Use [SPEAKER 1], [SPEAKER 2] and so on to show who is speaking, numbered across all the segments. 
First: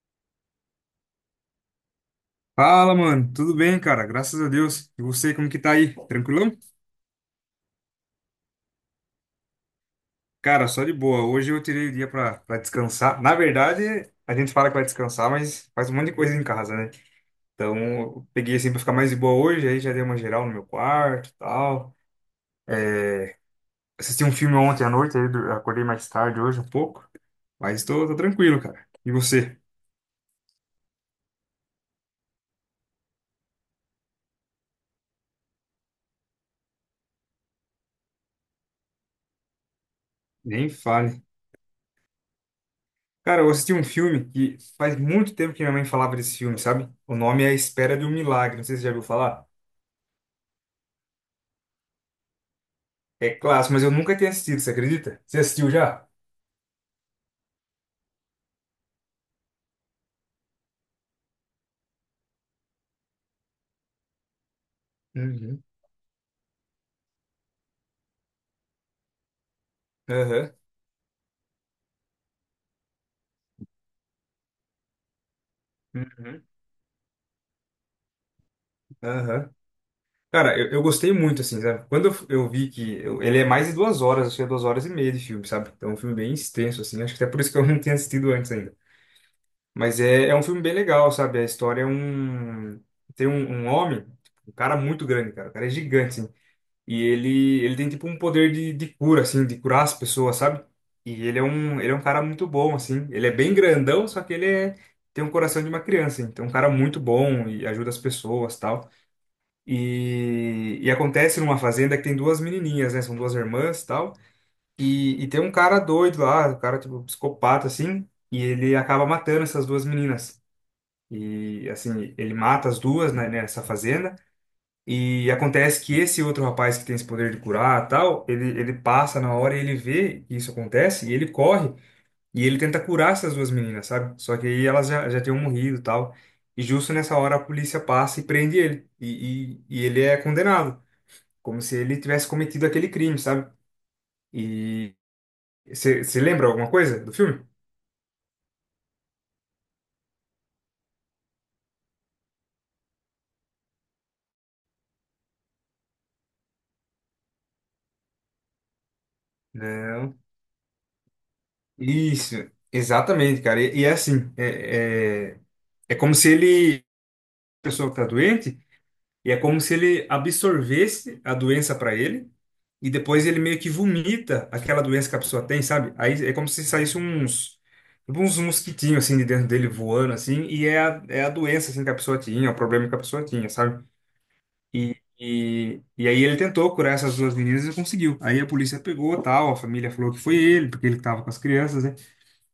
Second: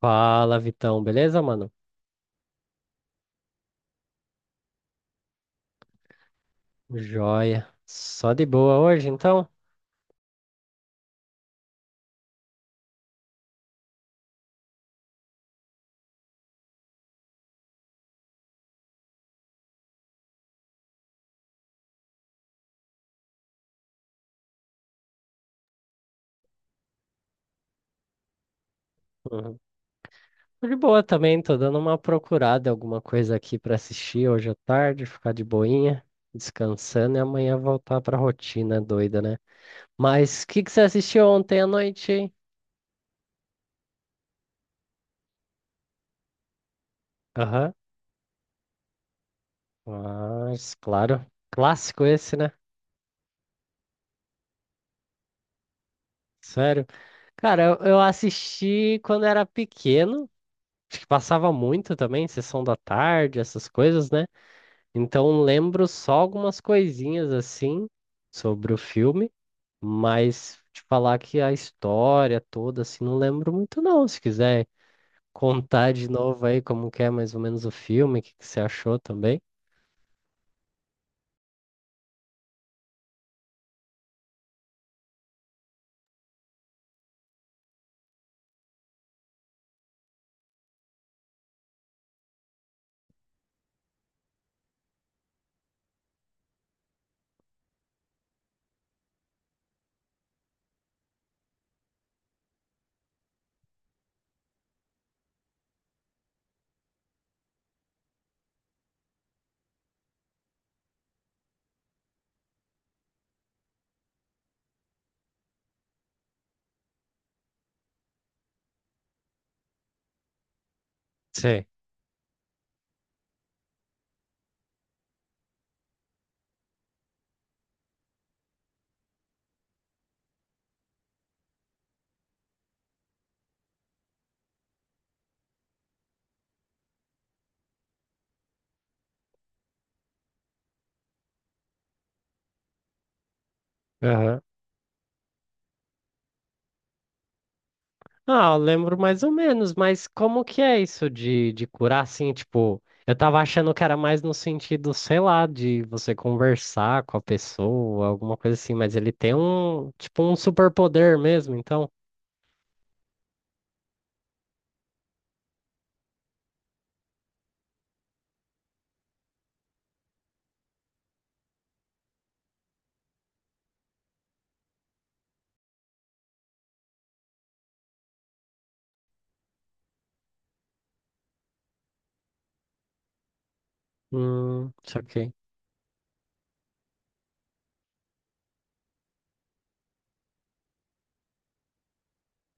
[SPEAKER 1] Fala, Vitão, beleza, mano?
[SPEAKER 2] Fala, mano. Tudo bem, cara? Graças a Deus. E você, como que tá aí? Tranquilão?
[SPEAKER 1] Joia. Só de boa hoje, então?
[SPEAKER 2] Cara, só de boa. Hoje eu tirei o dia pra descansar. Na verdade, a gente fala que vai descansar, mas faz um monte de coisa em casa, né? Então, eu peguei assim pra ficar mais de boa hoje, aí já dei uma geral no meu quarto e tal. É, Assisti um filme ontem à noite, aí acordei mais tarde hoje um pouco. Mas tô tranquilo, cara. E
[SPEAKER 1] Uhum.
[SPEAKER 2] você?
[SPEAKER 1] Tô de boa também, tô dando uma procurada, alguma coisa aqui pra assistir hoje à tarde, ficar de boinha, descansando e amanhã voltar pra rotina doida, né? Mas o que que
[SPEAKER 2] Nem
[SPEAKER 1] você assistiu
[SPEAKER 2] fale.
[SPEAKER 1] ontem à noite, hein?
[SPEAKER 2] Cara, eu assisti um filme que faz muito tempo que minha mãe falava desse filme, sabe? O nome é A
[SPEAKER 1] Aham.
[SPEAKER 2] Espera de um Milagre. Não sei se você já viu falar.
[SPEAKER 1] Mas, claro. Clássico esse, né?
[SPEAKER 2] É clássico, mas eu nunca tinha assistido, você acredita? Você assistiu já?
[SPEAKER 1] Sério. Cara, eu assisti quando era pequeno, acho que passava muito também, sessão da tarde, essas coisas, né? Então
[SPEAKER 2] Uhum.
[SPEAKER 1] lembro só algumas coisinhas assim sobre o filme,
[SPEAKER 2] Aham.
[SPEAKER 1] mas te falar que a história toda assim não lembro muito não. Se quiser contar de novo
[SPEAKER 2] Uhum.
[SPEAKER 1] aí como que é mais ou menos o filme, o que que você achou também?
[SPEAKER 2] Aham. Cara, eu gostei muito, assim, sabe? Quando eu vi que ele é mais de 2 horas, acho que é 2 horas e meia de filme, sabe? Então é um filme bem extenso, assim. Acho que até por isso que eu não tinha assistido antes ainda. Mas é um filme bem legal, sabe? A história é um. Tem um homem, um cara muito grande, cara. O cara é gigante, assim. E ele tem tipo um poder de cura, assim, de curar as pessoas, sabe? E ele é um cara muito bom, assim. Ele é bem grandão, só que ele é, tem um coração de uma criança, hein? Então é um cara muito bom e ajuda as pessoas, tal. E acontece numa fazenda que tem duas menininhas, né? São duas irmãs, tal. E tem um cara doido lá, um cara tipo psicopata, assim. E ele acaba matando essas duas meninas.
[SPEAKER 1] Sei.
[SPEAKER 2] E assim, ele mata as duas, né, nessa fazenda. E acontece que esse outro rapaz que tem esse poder de curar, tal, ele passa na hora e ele vê que isso acontece e ele corre e ele tenta curar essas duas meninas, sabe? Só que aí elas já tinham morrido, tal. E justo nessa hora a polícia passa e prende ele. E ele é condenado, como se ele tivesse cometido aquele crime, sabe?
[SPEAKER 1] Aham.
[SPEAKER 2] E você lembra alguma coisa do filme?
[SPEAKER 1] Ah, eu lembro mais ou menos, mas como que é isso de curar assim, tipo, eu tava achando que era mais no sentido, sei lá, de você conversar com a pessoa, alguma coisa assim, mas ele tem um, tipo,
[SPEAKER 2] Não.
[SPEAKER 1] um superpoder mesmo, então.
[SPEAKER 2] Isso, exatamente, cara. E é assim, é como se ele, a pessoa que tá doente. E é como se ele absorvesse a doença para ele e depois ele meio que vomita aquela doença que a pessoa tem, sabe? Aí é como se saísse uns tipo uns mosquitinhos assim de dentro dele voando assim e é a, doença assim que a pessoa tinha, o problema que a pessoa tinha, sabe? E,
[SPEAKER 1] Saquei.
[SPEAKER 2] e, e aí ele tentou curar essas duas meninas e conseguiu. Aí a polícia pegou, tal, a família falou que foi ele, porque ele estava com as crianças, né?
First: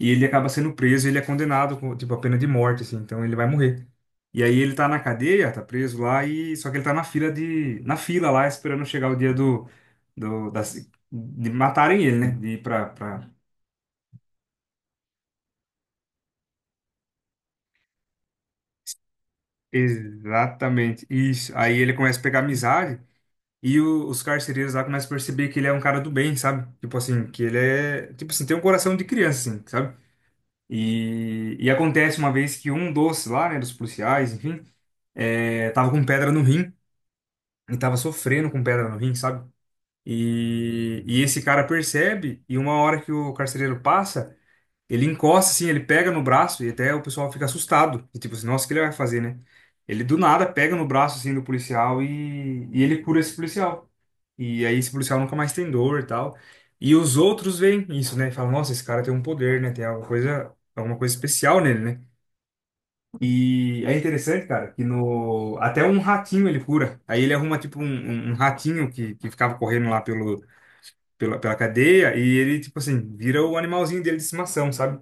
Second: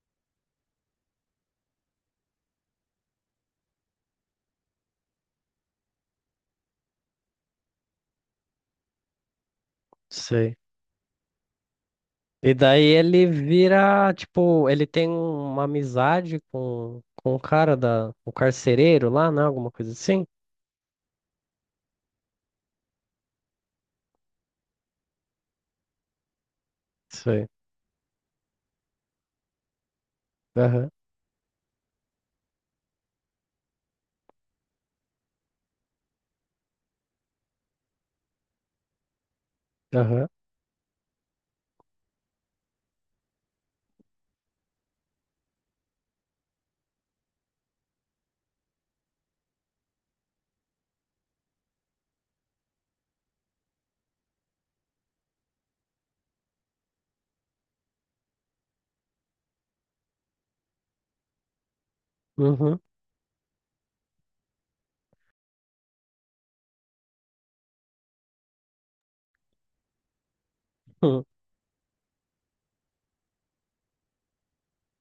[SPEAKER 2] E ele acaba sendo preso, ele é condenado com, tipo, a pena de morte, assim, então ele vai morrer. E aí ele tá na cadeia, tá preso lá, e só que ele tá na na fila lá, esperando chegar o dia do
[SPEAKER 1] Sei.
[SPEAKER 2] da, de matarem ele, né? De
[SPEAKER 1] E
[SPEAKER 2] ir
[SPEAKER 1] daí
[SPEAKER 2] pra,
[SPEAKER 1] ele
[SPEAKER 2] pra...
[SPEAKER 1] vira, tipo, ele tem uma amizade com o cara da, o carcereiro lá, né? Alguma coisa assim?
[SPEAKER 2] Exatamente, isso. Aí ele começa a pegar amizade, e os carcereiros lá começam a perceber que ele é um cara do bem, sabe? Tipo assim, que
[SPEAKER 1] Sei.
[SPEAKER 2] ele é, tipo assim, tem um coração de criança, assim, sabe?
[SPEAKER 1] Aham,
[SPEAKER 2] E acontece uma vez que um dos lá, né, dos policiais, enfim, é, tava com pedra no rim, e tava sofrendo com pedra no rim, sabe?
[SPEAKER 1] aham,
[SPEAKER 2] E esse cara percebe, e uma hora que o carcereiro passa, ele encosta assim, ele pega no braço, e até o pessoal fica assustado. E tipo assim, nossa, o que ele vai fazer, né? Ele do nada pega no braço assim do policial e ele cura esse policial. E aí esse policial nunca mais tem dor e tal. E os outros veem isso, né? E falam, nossa, esse cara tem um poder, né? Tem alguma coisa especial nele, né?
[SPEAKER 1] uhum,
[SPEAKER 2] E é interessante, cara, que no até um ratinho ele cura. Aí ele arruma tipo um ratinho que ficava correndo lá pelo,
[SPEAKER 1] hum.
[SPEAKER 2] pela, pela cadeia e ele tipo assim, vira o animalzinho dele de estimação, sabe?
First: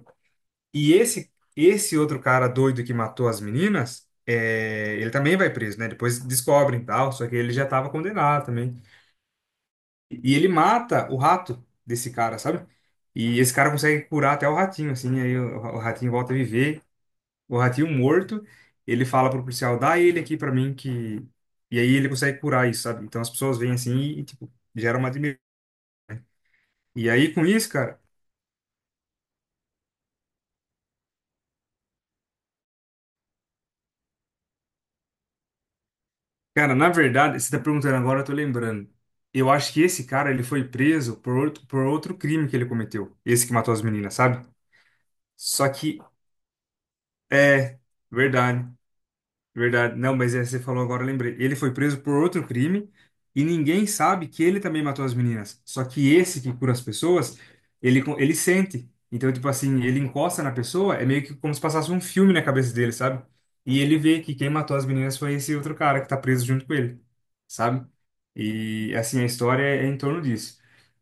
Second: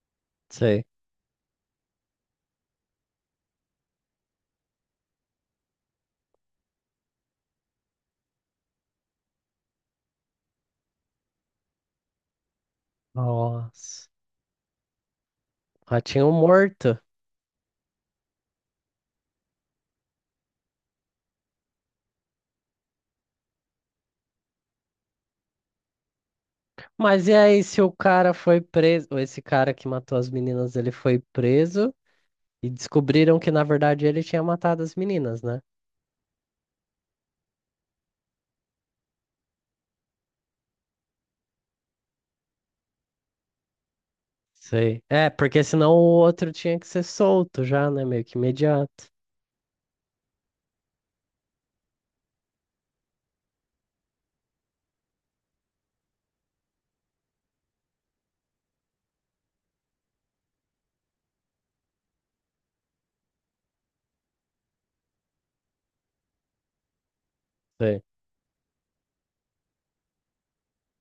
[SPEAKER 1] Sei.
[SPEAKER 2] E esse outro cara doido que matou as meninas, é, ele também vai preso, né? Depois descobrem e tal, só que ele já estava condenado também. E ele mata o rato desse cara, sabe? E esse cara consegue
[SPEAKER 1] Nossa.
[SPEAKER 2] curar até o ratinho, assim, aí o ratinho
[SPEAKER 1] Ratinho
[SPEAKER 2] volta a viver
[SPEAKER 1] morto.
[SPEAKER 2] o ratinho morto, ele fala pro policial, dá ele aqui pra mim que... E aí ele consegue curar isso, sabe? Então as pessoas vêm assim e, tipo, gera uma admiração. E
[SPEAKER 1] Mas
[SPEAKER 2] aí
[SPEAKER 1] e
[SPEAKER 2] com
[SPEAKER 1] aí,
[SPEAKER 2] isso,
[SPEAKER 1] se o
[SPEAKER 2] cara...
[SPEAKER 1] cara foi preso, ou esse cara que matou as meninas, ele foi preso e descobriram que, na verdade, ele tinha matado as meninas, né?
[SPEAKER 2] Cara, na verdade, você tá perguntando agora, eu tô lembrando. Eu acho que esse cara, ele foi preso por outro crime que ele cometeu. Esse que matou as meninas, sabe?
[SPEAKER 1] Sei. É, porque
[SPEAKER 2] Só
[SPEAKER 1] senão
[SPEAKER 2] que,
[SPEAKER 1] o outro tinha que ser solto
[SPEAKER 2] é,
[SPEAKER 1] já, né? Meio que
[SPEAKER 2] verdade.
[SPEAKER 1] imediato.
[SPEAKER 2] Verdade. Não, mas é, você falou agora, eu lembrei. Ele foi preso por outro crime e ninguém sabe que ele também matou as meninas. Só que esse que cura as pessoas, ele sente. Então, tipo assim, ele encosta na pessoa, é meio que como se passasse um filme na cabeça dele, sabe? E ele vê que quem matou as meninas foi esse outro cara que tá preso junto com ele, sabe? E assim, a história é em torno disso.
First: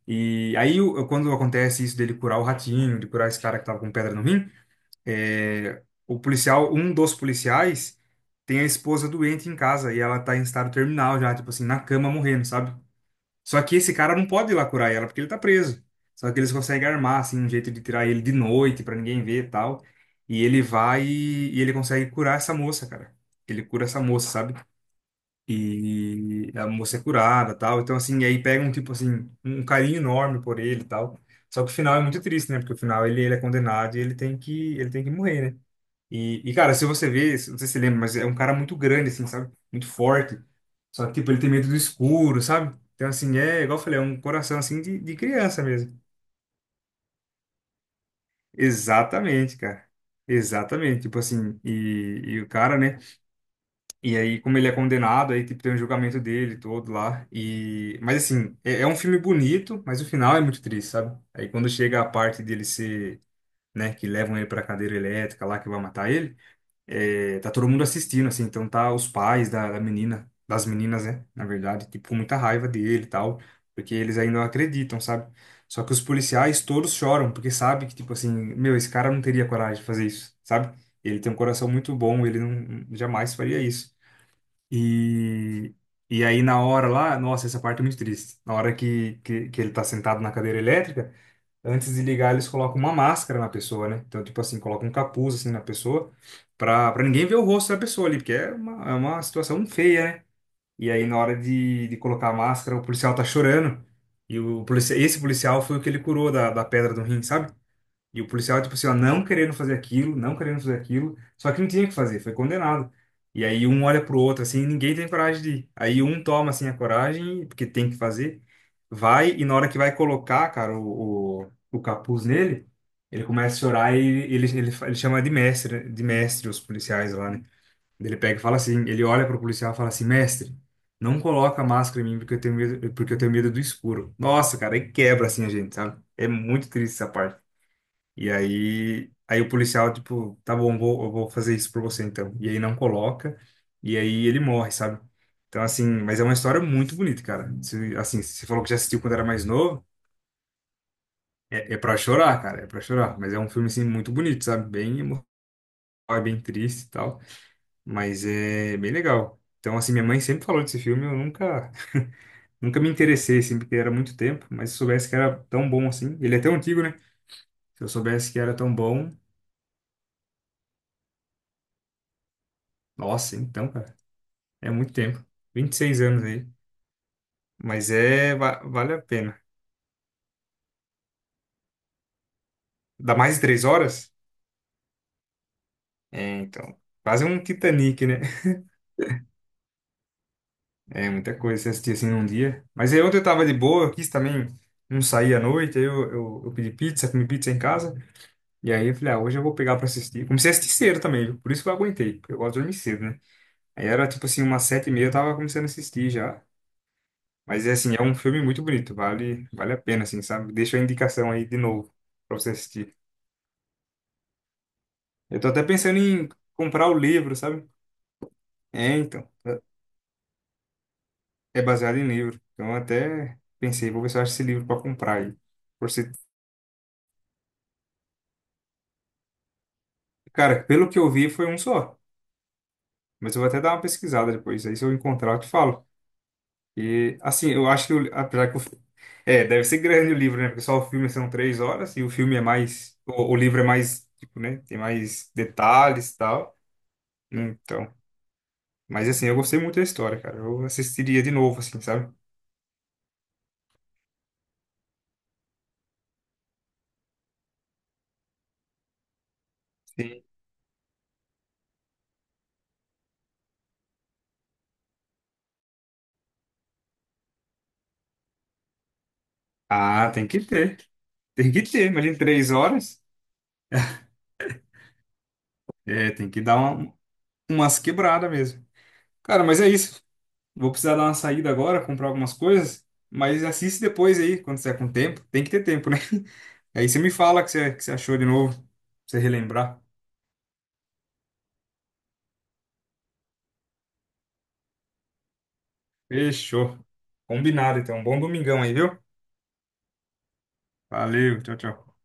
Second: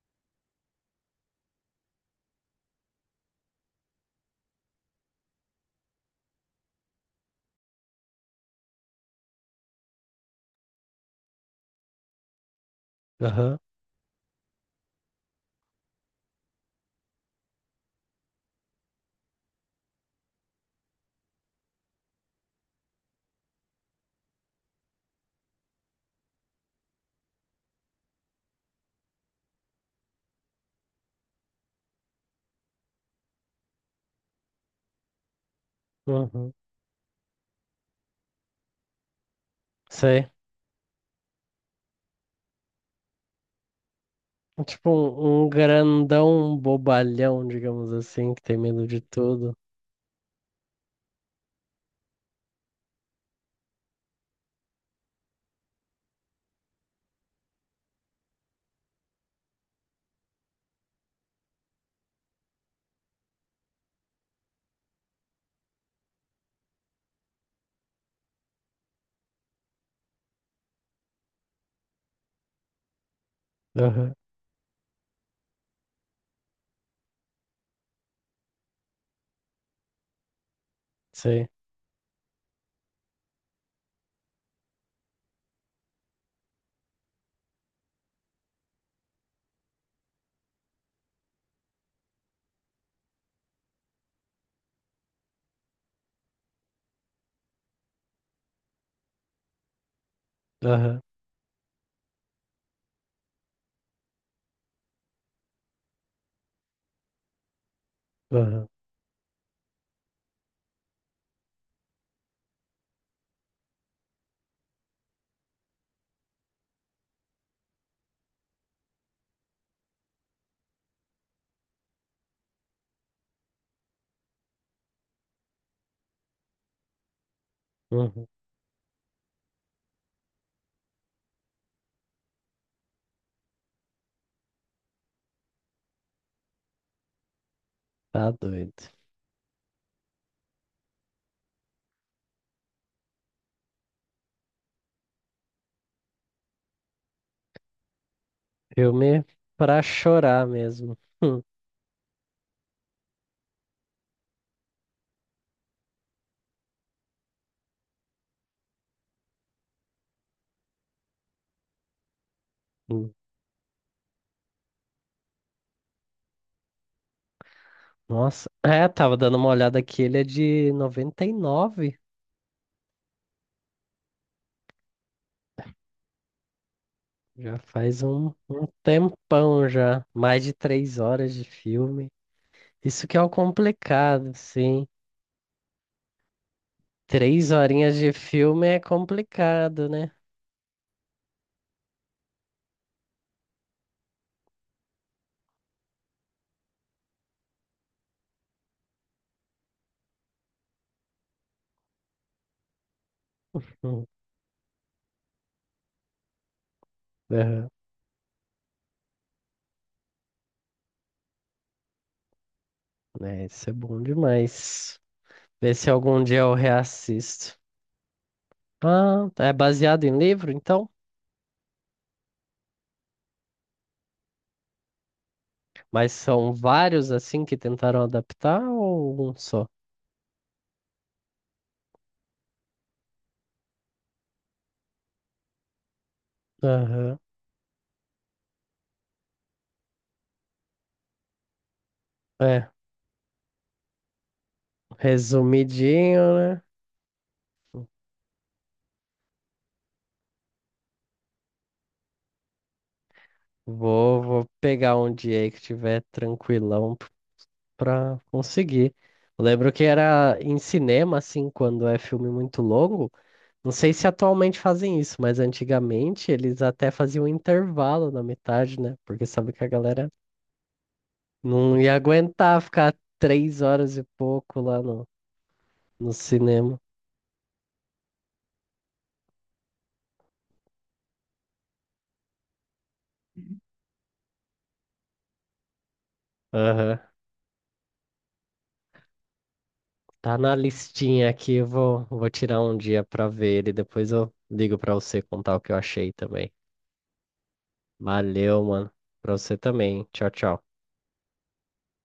[SPEAKER 2] E aí, quando acontece isso dele curar o ratinho, de curar esse cara que tava com pedra no rim. O policial, um dos policiais, tem a esposa doente em casa e ela tá em estado terminal já, tipo assim, na cama morrendo, sabe?
[SPEAKER 1] Aham,
[SPEAKER 2] Só que esse cara não pode ir lá curar ela porque ele tá preso. Só que eles conseguem armar, assim, um jeito de tirar ele de noite pra ninguém ver e tal. E ele vai e ele consegue curar essa moça, cara. Ele cura essa moça, sabe? E a moça é curada, tal. Então, assim, aí pega um tipo assim, um carinho enorme por ele, e tal. Só que o final é muito triste, né? Porque o final ele é condenado e ele tem que morrer, né? E,
[SPEAKER 1] uhum.
[SPEAKER 2] e, cara, se você vê, não sei se você lembra, mas é um cara muito grande, assim, sabe? Muito
[SPEAKER 1] Sei.
[SPEAKER 2] forte. Só que, tipo, ele tem medo do escuro, sabe? Então, assim, é, igual eu falei, é um coração,
[SPEAKER 1] É
[SPEAKER 2] assim,
[SPEAKER 1] tipo
[SPEAKER 2] de
[SPEAKER 1] um, um
[SPEAKER 2] criança mesmo.
[SPEAKER 1] grandão bobalhão, digamos assim, que tem medo de tudo.
[SPEAKER 2] Exatamente, cara. Exatamente. Tipo assim, e o cara, né? E aí, como ele é condenado, aí, tipo, tem o julgamento dele todo lá. E... Mas, assim, é um filme bonito, mas o final é muito triste, sabe? Aí, quando chega a parte dele ser, né, que levam ele pra cadeira elétrica lá, que vai matar ele. É, tá todo mundo assistindo, assim, então tá os pais da menina, das meninas, né, na verdade, tipo, com muita raiva dele e tal, porque
[SPEAKER 1] Aham,
[SPEAKER 2] eles ainda acreditam, sabe? Só que os policiais todos choram, porque sabe que, tipo assim, meu, esse cara não teria coragem de fazer isso, sabe? Ele tem um
[SPEAKER 1] sei.
[SPEAKER 2] coração muito bom, ele não jamais faria isso. E, e aí na hora lá, nossa, essa parte é muito triste. Na hora que ele tá sentado na cadeira elétrica, antes de ligar, eles colocam uma máscara na pessoa, né? Então, tipo assim, colocam um capuz assim na pessoa pra ninguém ver o rosto da pessoa ali, porque é uma situação feia, né? E
[SPEAKER 1] Aham,
[SPEAKER 2] aí, na hora de colocar a máscara, o policial tá chorando. E esse policial foi o que ele curou da pedra do rim, sabe? E o policial,
[SPEAKER 1] aham,
[SPEAKER 2] tipo assim, ó, não querendo fazer aquilo, não querendo fazer aquilo, só que não tinha o que fazer, foi condenado. E aí um olha pro outro, assim, e ninguém tem coragem de ir. Aí um toma, assim, a coragem, porque tem que fazer, vai, e na hora que vai colocar, cara, o capuz nele, ele começa a chorar e ele chama de mestre, né? De mestre os policiais lá, né? Ele
[SPEAKER 1] uhum.
[SPEAKER 2] pega e fala assim, ele olha pro policial e fala assim, mestre, não coloca a máscara em mim porque eu tenho medo, porque eu tenho medo do escuro. Nossa, cara, aí quebra, assim, a gente, sabe? É muito triste essa parte.
[SPEAKER 1] Tá
[SPEAKER 2] E
[SPEAKER 1] doido.
[SPEAKER 2] aí, aí o policial, tipo, tá bom, eu vou fazer isso por você então. E aí não coloca, e aí ele morre, sabe? Então, assim, mas é uma história muito bonita, cara. Se, assim, você falou que já assistiu quando
[SPEAKER 1] Filme
[SPEAKER 2] era mais
[SPEAKER 1] pra
[SPEAKER 2] novo,
[SPEAKER 1] chorar mesmo.
[SPEAKER 2] é pra chorar, cara, é pra chorar. Mas é um filme, assim, muito bonito, sabe? Bem emocional, é bem triste e tal, mas é bem legal. Então, assim, minha mãe sempre falou desse filme, eu nunca, nunca me
[SPEAKER 1] Hum.
[SPEAKER 2] interessei, assim, porque era muito tempo, mas se eu soubesse que era tão bom assim, ele é tão antigo, né? Se eu soubesse que
[SPEAKER 1] Nossa.
[SPEAKER 2] era tão
[SPEAKER 1] É,
[SPEAKER 2] bom,
[SPEAKER 1] tava dando uma olhada aqui, ele é de 99.
[SPEAKER 2] nossa, então, cara. É muito tempo. 26 anos aí.
[SPEAKER 1] Já
[SPEAKER 2] Mas
[SPEAKER 1] faz um, um
[SPEAKER 2] vale a pena.
[SPEAKER 1] tempão já. Mais de 3 horas de filme. Isso
[SPEAKER 2] Dá
[SPEAKER 1] que é o
[SPEAKER 2] mais de 3 horas?
[SPEAKER 1] complicado, sim.
[SPEAKER 2] É, então. Quase um
[SPEAKER 1] 3 horinhas
[SPEAKER 2] Titanic,
[SPEAKER 1] de
[SPEAKER 2] né?
[SPEAKER 1] filme é complicado, né?
[SPEAKER 2] É muita coisa você assistir assim num dia. Mas aí ontem eu tava de boa, eu quis também não sair à noite. Aí eu pedi pizza, comi pizza em casa. E aí eu falei, ah, hoje eu vou pegar pra assistir. Comecei a assistir cedo também, viu? Por isso que eu aguentei, porque eu gosto de dormir cedo, né? Aí
[SPEAKER 1] Hum.
[SPEAKER 2] era tipo assim, umas 7h30 eu tava começando a assistir já. Mas
[SPEAKER 1] Aham.
[SPEAKER 2] é assim, é um filme muito bonito, vale a pena, assim, sabe? Deixa a indicação aí de novo pra você assistir.
[SPEAKER 1] É, isso é bom demais.
[SPEAKER 2] Eu tô até
[SPEAKER 1] Vê se
[SPEAKER 2] pensando
[SPEAKER 1] algum
[SPEAKER 2] em
[SPEAKER 1] dia eu
[SPEAKER 2] comprar o livro,
[SPEAKER 1] reassisto.
[SPEAKER 2] sabe? É,
[SPEAKER 1] Ah,
[SPEAKER 2] então.
[SPEAKER 1] tá. É baseado em livro, então?
[SPEAKER 2] É baseado em livro. Então até pensei, vou ver se eu acho esse livro para comprar aí. Por
[SPEAKER 1] Mas
[SPEAKER 2] se...
[SPEAKER 1] são vários assim que tentaram adaptar ou um só?
[SPEAKER 2] Cara, pelo que eu vi foi um só. Mas eu vou até dar uma pesquisada depois. Aí se eu encontrar, eu te falo. E
[SPEAKER 1] Aham.
[SPEAKER 2] assim, eu acho que o... apesar que o... é, deve ser grande o livro, né? Porque só o filme são 3 horas e o filme é
[SPEAKER 1] É,
[SPEAKER 2] mais. O livro é mais, tipo, né? Tem mais detalhes e
[SPEAKER 1] resumidinho,
[SPEAKER 2] tal.
[SPEAKER 1] né?
[SPEAKER 2] Então. Mas assim, eu gostei muito da história, cara. Eu assistiria de novo, assim, sabe?
[SPEAKER 1] Vou pegar um dia aí que tiver tranquilão p- pra conseguir. Eu lembro que
[SPEAKER 2] Sim.
[SPEAKER 1] era em cinema, assim, quando é filme muito longo. Não sei se atualmente fazem isso, mas antigamente eles até faziam intervalo na metade, né? Porque sabe que a galera
[SPEAKER 2] Ah, tem que ter. Tem que
[SPEAKER 1] não
[SPEAKER 2] ter,
[SPEAKER 1] ia
[SPEAKER 2] imagina três
[SPEAKER 1] aguentar ficar
[SPEAKER 2] horas.
[SPEAKER 1] 3 horas e pouco lá no,
[SPEAKER 2] É,
[SPEAKER 1] no
[SPEAKER 2] tem que dar
[SPEAKER 1] cinema.
[SPEAKER 2] umas quebradas mesmo. Cara, mas é isso. Vou precisar dar uma saída agora, comprar algumas coisas. Mas assiste depois aí, quando você tiver com tempo. Tem que ter tempo, né? Aí você
[SPEAKER 1] Aham.
[SPEAKER 2] me fala o que você achou de novo. Pra você relembrar.
[SPEAKER 1] Tá na listinha aqui, eu vou tirar um dia pra ver ele. Depois eu ligo pra você contar o que eu achei também.
[SPEAKER 2] Fechou. Combinado, então. Bom domingão
[SPEAKER 1] Valeu,
[SPEAKER 2] aí,
[SPEAKER 1] mano.
[SPEAKER 2] viu?
[SPEAKER 1] Pra você também. Tchau, tchau.
[SPEAKER 2] Valeu, tchau, tchau.